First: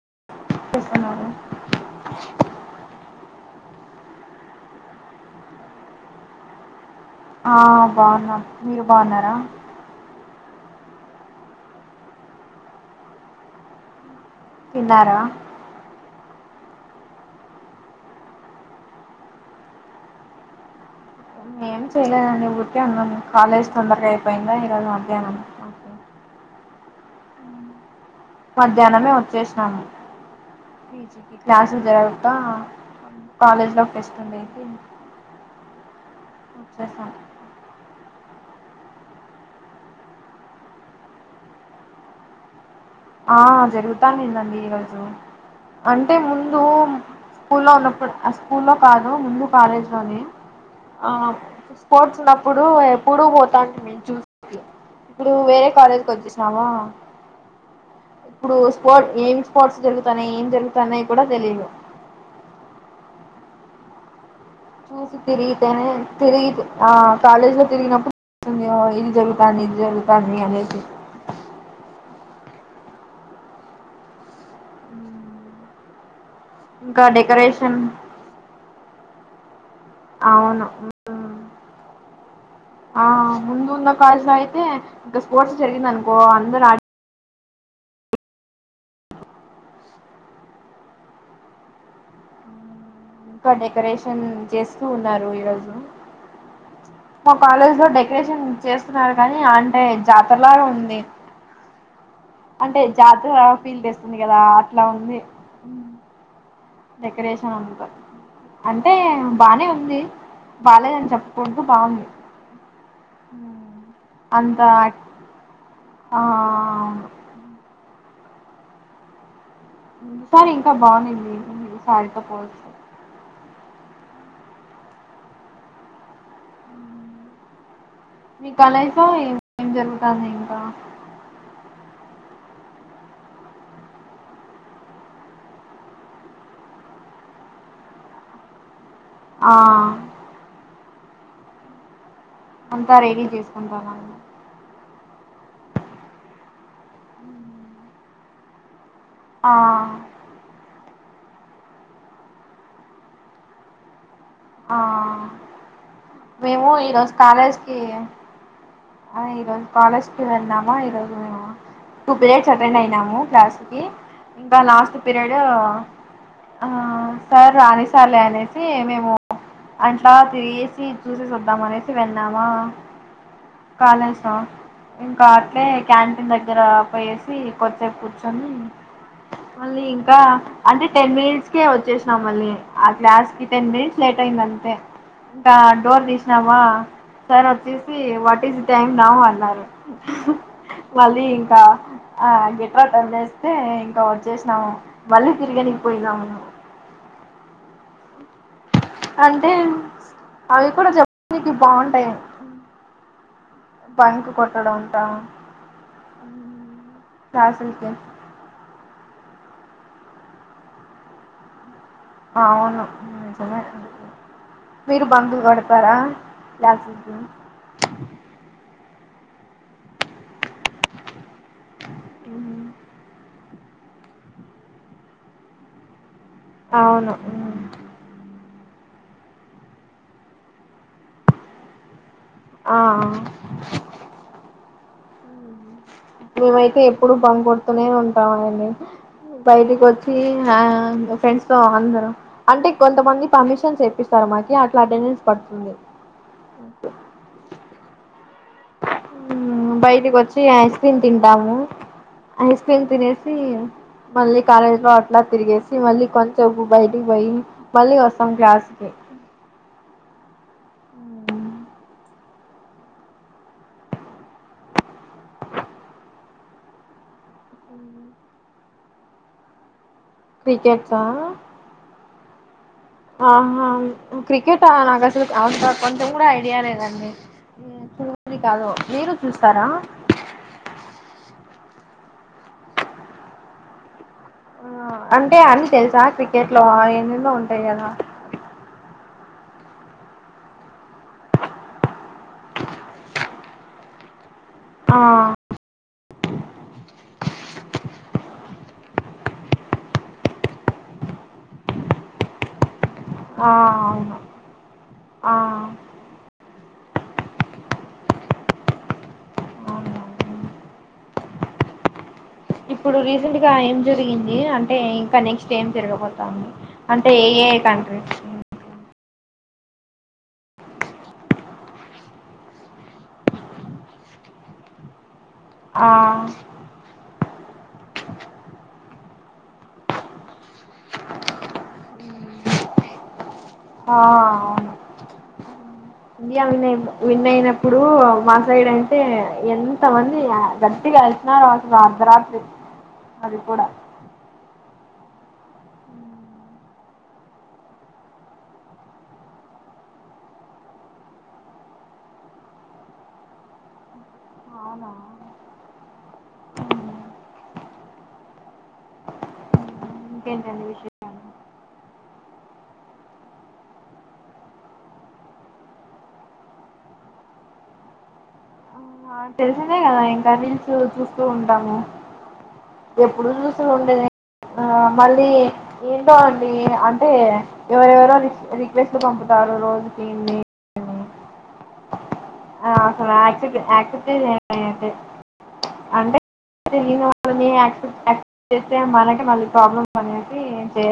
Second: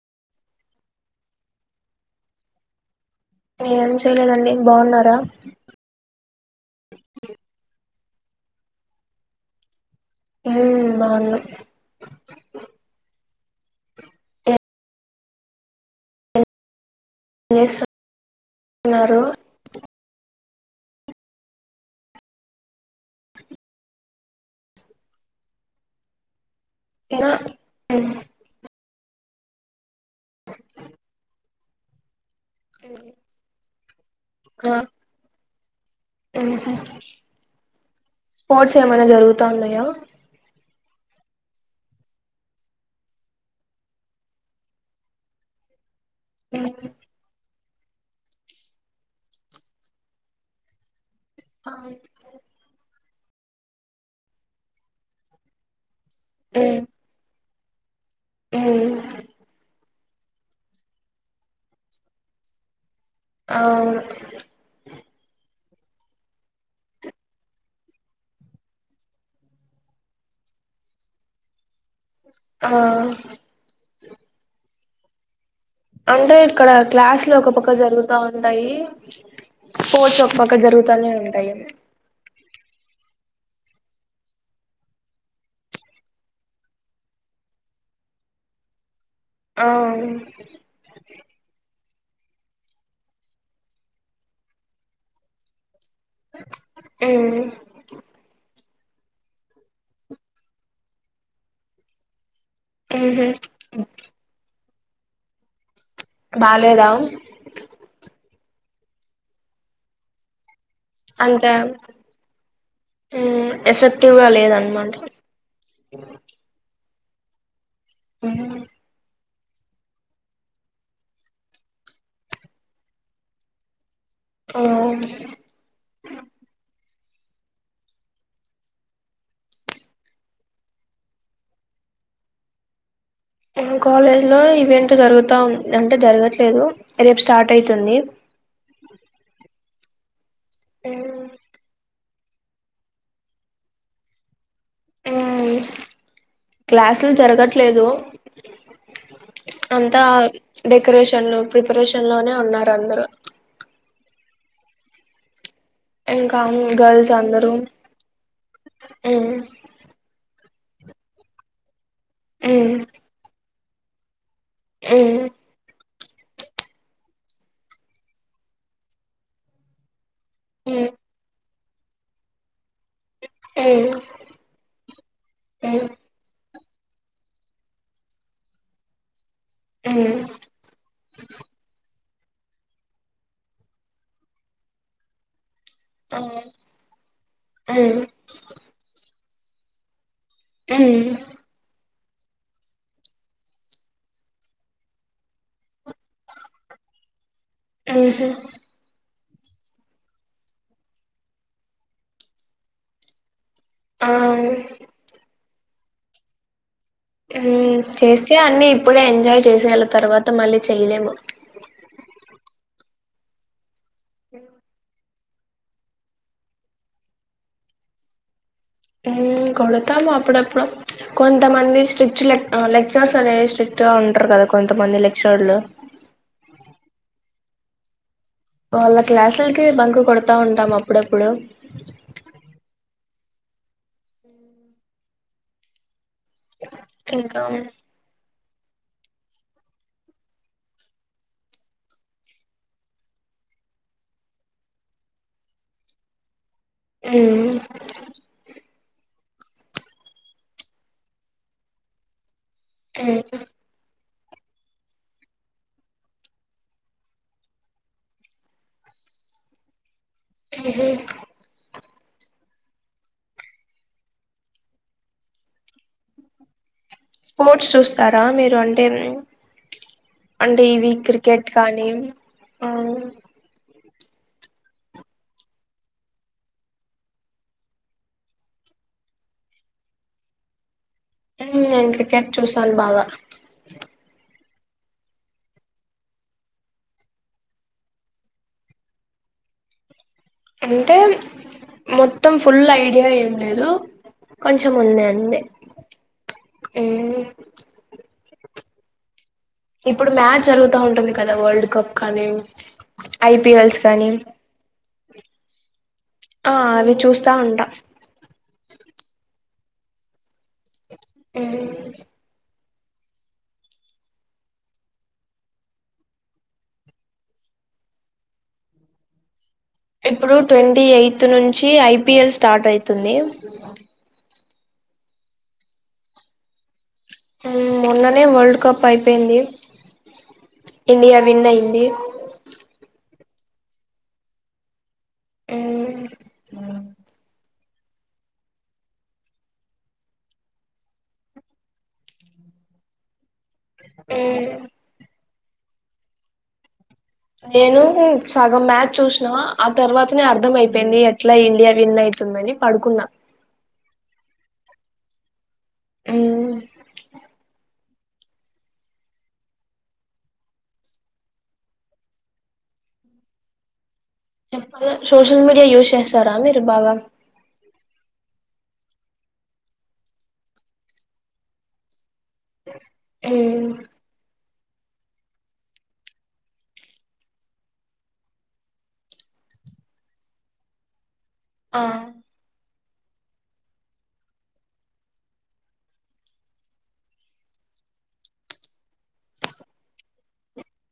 [unintelligible] ఏం చేయలేదండి బాగున్నారా బాగున్నా మీరు బాగున్నారా ఉ బాగున్నాం తిన్నారా [inaudible] న్నారు ఏం చేయలేదండి ఊరికే ఉన్నాము కాలేజ్ తొందరగా అయిపోయిందా ఈరోజు అధ్యహ్నం తినా ఉమ్, మధ్యాహ్నమే వచ్చేసిన క్లాసులు జర హా కాలేజ్ లో ఫెసిటా హుహు స్పోర్ట్స్ ఏమైనా జరుగుతాన్నాయా ఆ జరుగుతానింది అండి ఈరోజు అంటే ఉమ్ స్కూలో ఉన్నప్పుడు స్కూల్లో కాదు ముందు కాలేజ్ లోని ఆ స్పోర్ట్స్ ఉన్నప్పుడు ఇప్పుడు పోతాంటమి ఇప్పుడు వేరే కాలేజి కి వచ్చేసినాము ఉమ్ ఇప్పుడు ఉమ్, స్పోర్ట్ ఏం స్పోర్ట్స్ జరుగు తన ఏం జరుగుతన్న కూడా తెలియదు అవును చూసి తిరిగితేనే తిరిగి ఆ కాలేజ్ లో తిరిగినప్పుడు ఇది హో జరుగుతంది ఇది జరుగుతంది అనేసి ఆ అంటే ఇక్కడ ఇంకా క్లాస్ లు ఒక పక్క డెకరేషన్ జరుగుతా ఉంటాయి స్పోర్ట్స్ ఒక పక్క అవును జరుగుతానే ఉంటాయి ఆ ముందు ఉన్న క్లాస్ లో అయితే ఇంకా స్పోర్ట్స్ జరిగిందనుకో అందరు ఆ ఆ ఇంక డెకరేషన్ చేస్తూ ఉన్నారు ఈరోజు మా ఉమ్ కాలేజి లో డెకరేషన్ చేస్తున్నారు కానీ అంటే జాతరలాగా ఉంది అంటే ఉహు జాతర ఫీల్ తేస్తుంది కదా అట్లా ఉంది బాలేదా డెకరేషన్ అంత అంటే బానే ఉంది బాలేదని అంతే చెప్పోదు బావుంది ఉమ్ ఎఫెక్టివ్ గా అంత లేదనమాట ఆ ఆ ఉమ్ సారి ఇంకా బాగుంనింది సారీ తో [unintelligible] ఆ మీ కాలేజి లా ఏ ఏం జరుగుతాంది ఇంకా కాలేజ్ లో ఈవెంట్ జరుగుతా అంటే జరగట్లేదు రేపు స్టార్ట్ అయితుంది ఆ హు అంతా రెడీ చేసుకుంటా [unintelligible] మ్మ్ క్లాసులు జరగట్లేదు ఆ అంతా డె కరేషన్లు ప్రిపరేషన్ లోనే ఉన్నారు అందరూ ఆ ఇంకా మేము ఈరోజు గర్ల్స్ అందరూ కాలేజి కి హ మ్మ్ ఈ రోజు కాలేజ్ వెళ్దామా ఈరోజు టూ పీరియడ్స్ మ్మ్ అటెండ్ అయినాము క్లాస్ ఇంకా లాస్ట్ మ్మ్ పిరియడ్ ఆ సార్ రానిస్తారు లే అనేసి మేము అ అలా తిరిగేసి మ్మ్ చూసేసి వద్దాం అనేసి వెళ్లామా మ్మ్ కాలేజా ఇంకా అట్లే మ్మ్ క్యాంటీన్ ద గ్గర పోయేసి కొద్దిసేపు కూర్చొని మళ్ళీ ఇంకా మ్మ్ అంటే టెన్ మినిట్స్ కె వచ్చేశి న మళ్ళీ ఆ క్లాస్ కి టెన్ మినిట్స్ లేట్ అయింది అంతే ఇంకా డోర్ తీసినామా సార్ వచ్చేసి మ్మ్ [unintelligible] న్నావు అన్నారు మళ్ళీ మ్మ్ ఇంకా ఆ [unintelligible] ఇంకా వచ్చేసినాము మళ్ళీ తిరిగనికి పోయినాము ఆ హ్ అంటే అవి కూడా చెప్పనికి బాగుంటాయి ఆ బంక్ కొట్టడం [unintelligible] ఉమ్ చేస్తే అన్ని ఇప్పుడే ఎంజాయ్ చేసేయాల తర్వాత మళ్ళీ చేయలేము అవును [unintelligible] మీరు బంక్ కొడతారా క్లాస్సేస్ ఉమ్ కొడతాము అప్పుడప్పుడు కొంతమంది స్ట్రిక్ట్ లెక్చర్స్ అనే స్ట్రిక్ట్ గా ఉంటారు కదా కొంతమంది లెక్చరర్లు అవును వాళ్ళ క్లాసులకి బంక్ కొడతా ఉంటాం అప్పుడప్పుడు ఆ మేమైతే ఎప్పుడు ఇంకా బంక్ కొడతనే ఉంటాం అండి బయటికి వచ్చి ఆ ఫ్రెండ్స్ తో అందరం అంటే కొంతమంది పర్మిషన్స్ చెప్పిస్తారు కి అట్లా అటెండెన్స్ పడుతుంది ఎ ఉమ్ బయటికి వచ్చి ఐస్ క్రీమ్ తింటాము ఐస్ క్రీమ్ తినేసి మళ్ళీ కాలేజ్ లో అట్లా తిరిగేసి మళ్ళీ కొంచెం బయటికి పోయి మళ్ళీ వస్తాం క్లాస్ కి అ ఎందుకు స్పోర్ట్స్ చూస్తారా మీరు అంటేనే అంటే ఇవి క్రికెట్సా క్రికెట్ కానీ ఆ ఆహా క్రికెట్ ఆ నాకు అసలు అ కొంచెం కూడా ఐడియా లేదండి మూవీ కాదు మీరు చూస్తారా ఉమే నేను క్రికెట్ చూస్తాను బాగా అంటే అని తెలుసా క్రికెట్ లో ఎన్నెన్నో ఉంటాయి కదా అంటే మొత్తం ఫుల్ ఐడియా ఏం లేదు కొంచెం ఆ ఉంది అంతే ఉమ్ ఇప్పుడు మ్యాచ్ జరుగుతా ఉంటుంది కదా వరల్డ్ కప్ కానీ ఆ ఐపిఎల్స్ కానీ అవును ఆ ఆ అవి చూస్తా ఉంటా అవును ఉహుమ్ ఇప్పుడు రీసెంట్ గా ఏం జరిగింది అంటే ఇంకా నెక్స్ట్ ఏం జరగపోతాంది అంటే ఏ ఏ ఏ కంట్రీస్ ఇప్పుడు ట్వంటీ ఎయిత్ నుంచి ఐపీఎల్ స్టార్ట్ అయితుంది ఆ ఉమ్ మొన్ననే వరల్డ్ కప్ అయిపోయింది ఇండియా విన్ అయింది ఆ ఆమ్ ఇండియా విన్ ఐనా ఇప్పుడు మా సైడ్ అంటే ఎంత మంది గట్టిగా వెలిసినారో అసలు అర్ధరాత్రి అది కూడా ఆమ్ నేను సగం మ్యాచ్ చూసినా ఆ తర్వాతనే అర్థం అయిపోయింది ఎట్లా ఇండియా విన్ అయి తుందని పడుకున్నా అవునా ఆమ్ ఇంకేంటండి విశేష చెప్ప సోషల్ మీడియా యూజ్ చేస్తారా మీరు బాగా ఆ తెలిసిందే కదా ఇంకా రిల్స్ చూస్తూ ఉంటాము ఎప్పుడు చూసినా ఉండేదే ఆ మళ్ళీ ఏంటో అండి అంటే ఎవరెవరో రి రిక్వెస్ట్ పంపుతారు ఆరవై రోజు టీని ఆ ఆ అసలు ఆర్సిబి ఆర్సిబి ది అంటే అయితే మనకి మళ్ళీ ప్రాబ్లమ్ అనేది చే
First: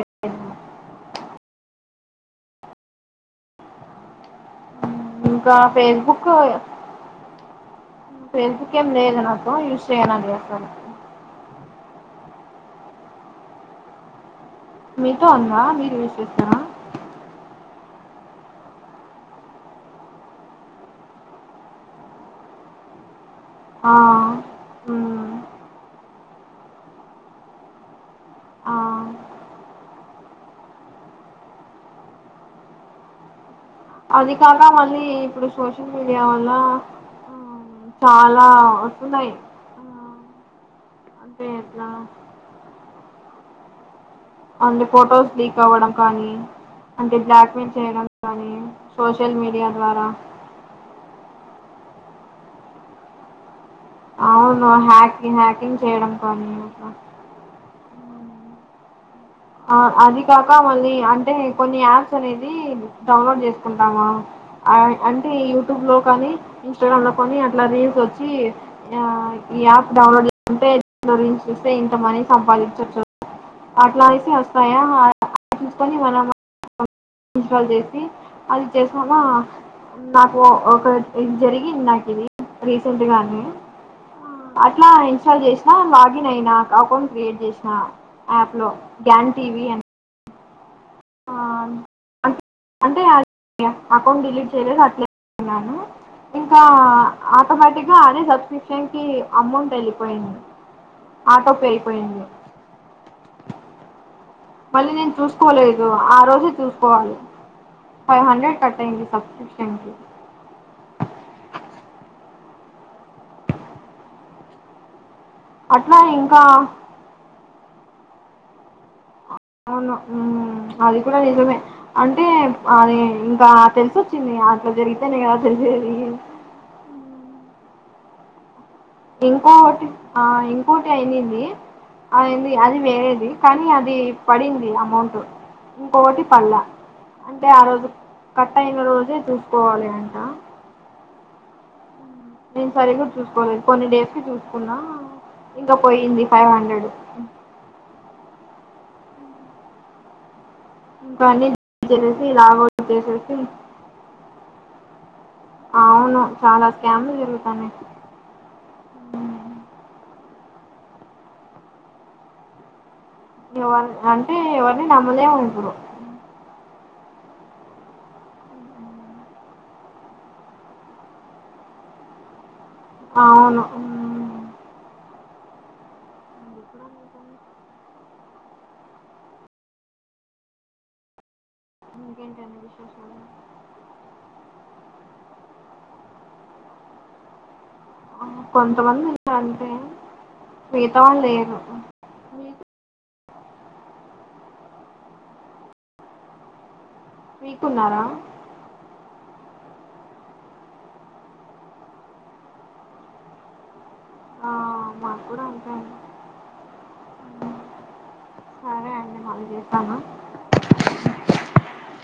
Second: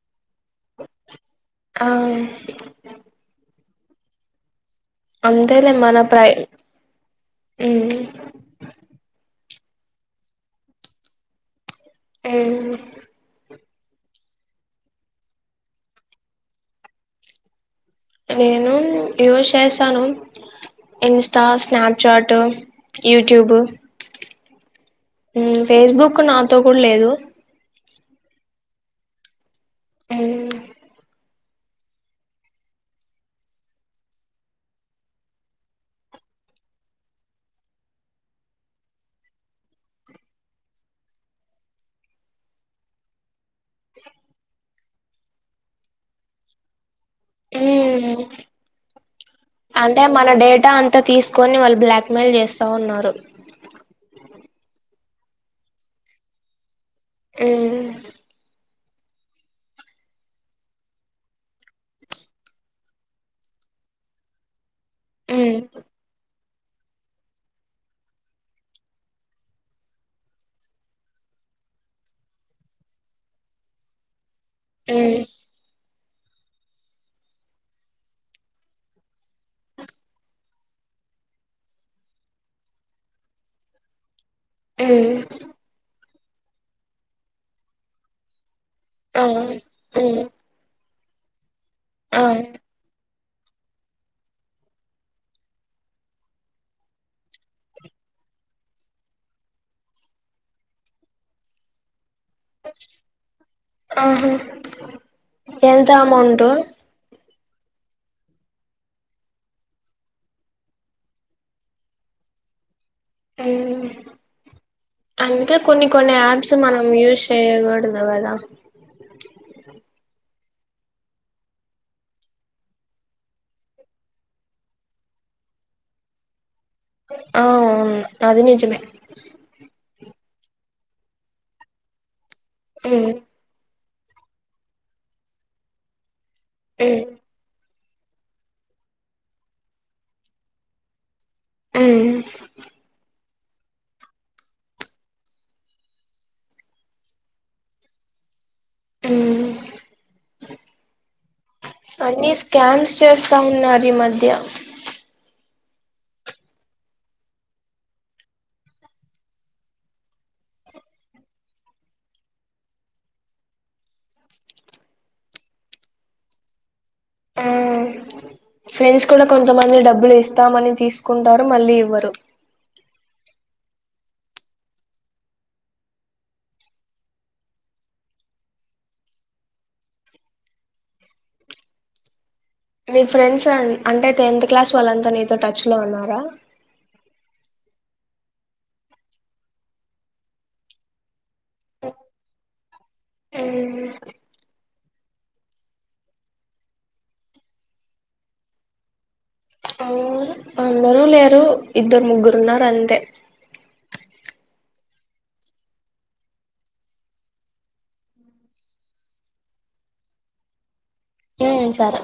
అవునే ఇంకా మన ప్రై ఫేస్బుక్ ఉమ్ ఫేస్బుక్ ఏం లేదు నా యూజ్ చేయనండి అసలు ఏ మీకు ఉందా మీరు యూజ్ చేస్తారా నేను యూజ్ చేస్తాను ఇన్స్టా స్నాప్చాట్ యట్యూబ్ ఆ ఉమ్ ఫేస్బుక్ నాతో కూడా లేదు ఆ. హ్మ్ అది కాక మళ్ళీ ఇప్పుడు సోషల్ మీడియా వల్ల చాలా వస్తున్నాయి అదేలా అంటే ఫొటోస్ లీక్ అవ్వడం కానీ అంటే బ్లాక్ మెయిల్ చేయడం ఉమ్ కానీ సోషల్ మీడియా అంటే ద్వారా మన డేటా అంతా తీసుకొని వాళ్ళు బ్లాక్మెెయిల్ చేస్తా ఉన్నారు అవును హ్యాకింగ్ హ్యాకింగ్ చేయడం కానీ హ్మ్ ఆ అది కాక మళ్ళీ అంటే కొన్ని యాప్స్ అనేది డౌన్లోడ్ చేసుకుంటామా అంటే ఉమ్ యూట్యూబ్ లో కానీ ఇన్స్టాగ్రామ్ లో కొని అట్లా రీల్స్ వచ్చి ఈ యాప్ డౌన్లోడ్ చేంటే రీల్స్ ఇంత మాని సంపాదించవచ్చు అట్లా అయితే వస్తాయి మ్మ్ [unintelligible] చేసి అది చేసామా నాకు ఒక ఇది జరిగింది నాకు ఇది రీసెంట్ గానే అట్లా ఉమ్ ఇన్స్టాల్ చేసినా లాగిన్ అయినా అకౌంట్ క్రియేట్ చేసిన యాప్ లో ఆ గ్యాన్ టీవీ అని హ్మ్ ఆ అంటే అకౌంట్ డిలీట్ చేయలేదు అట్లే న్నాను ఇంకా ఆటోమేటిక్గా అద సబ్స్క్రిప్షన్ కి అమౌంట్ వెళ్ళిపోయింది ఆటో పే అయిపోయింది ఆహా మళ్ళీ నేను చూసుకోలేదు ఎంత ఆ అమౌంట్ రోజే చూసుకోవాలి ఫైవ్ హండ్రెడ్ కట్ అయింది సబ్స్క్రిప్షన్కి అందుకే కొన్ని అట్లా కొన్ని ఇంకా యాప్స్ మనం యూస్ చేయాకుడదు కదా అవును. హ్మ్. అది కూడా నిజమే అంటే అది ఇంకా తెలిసొచ్చింది అట్లా జరిగితేనే గా జరి ఆ అది నిజమే ఇంకోకటి ఆ ఇంకోటి అయింది అది అది ఉమ్ వేరేది కానీ అది పడింది అమౌంట్ ఇంకొకటి పడాల ఉమ్ అంటే ఆ రోజు కట్ అయిన రోజే చూసుకోవాలి అంట మ్మ్ నేను సరిగా చూసుకోలేదు కొన్ని డేస్ కి చూసుకున్నా ఇంకా పోయింది ఫైవ్ హండ్రెడ్ హ్మ్ ఇంకా అన్ని చేసి లాగౌట్ స్కామ్స్ చేసేసి చేస్తా ఉన్నారు ఈ మధ్య అవును చాలా స్కామ్లు జరుగుతానయి ఎవరి అంటే ఎవరిని నమ్మలేం ఇప్పుడు ఆ ఫ్రెండ్స్ కూడా కొంతమంది డబ్బులు ఇస్తామని తీసుకుంటారు మళ్ళీ ఇవ్వరు అవును హ్మ్ ఇంకేం మీ ఫ్రెండ్స్ అంటే టెన్త్ క్లాస్ వాళ్ళంతా నీతో టచ్ లో ఉన్నారా కొంతమంది ఉన్నారు అంతే మిగతా వాళ్ళు లేరు ఏ మీకున్నారా అ అందరూ లేరు ఇద్దరు ముగ్గురు ఉన్నారు అంతే ఆ మాకు కూడా అంతే అండి మళ్ళ జేస్తామా ఉమ్ సరే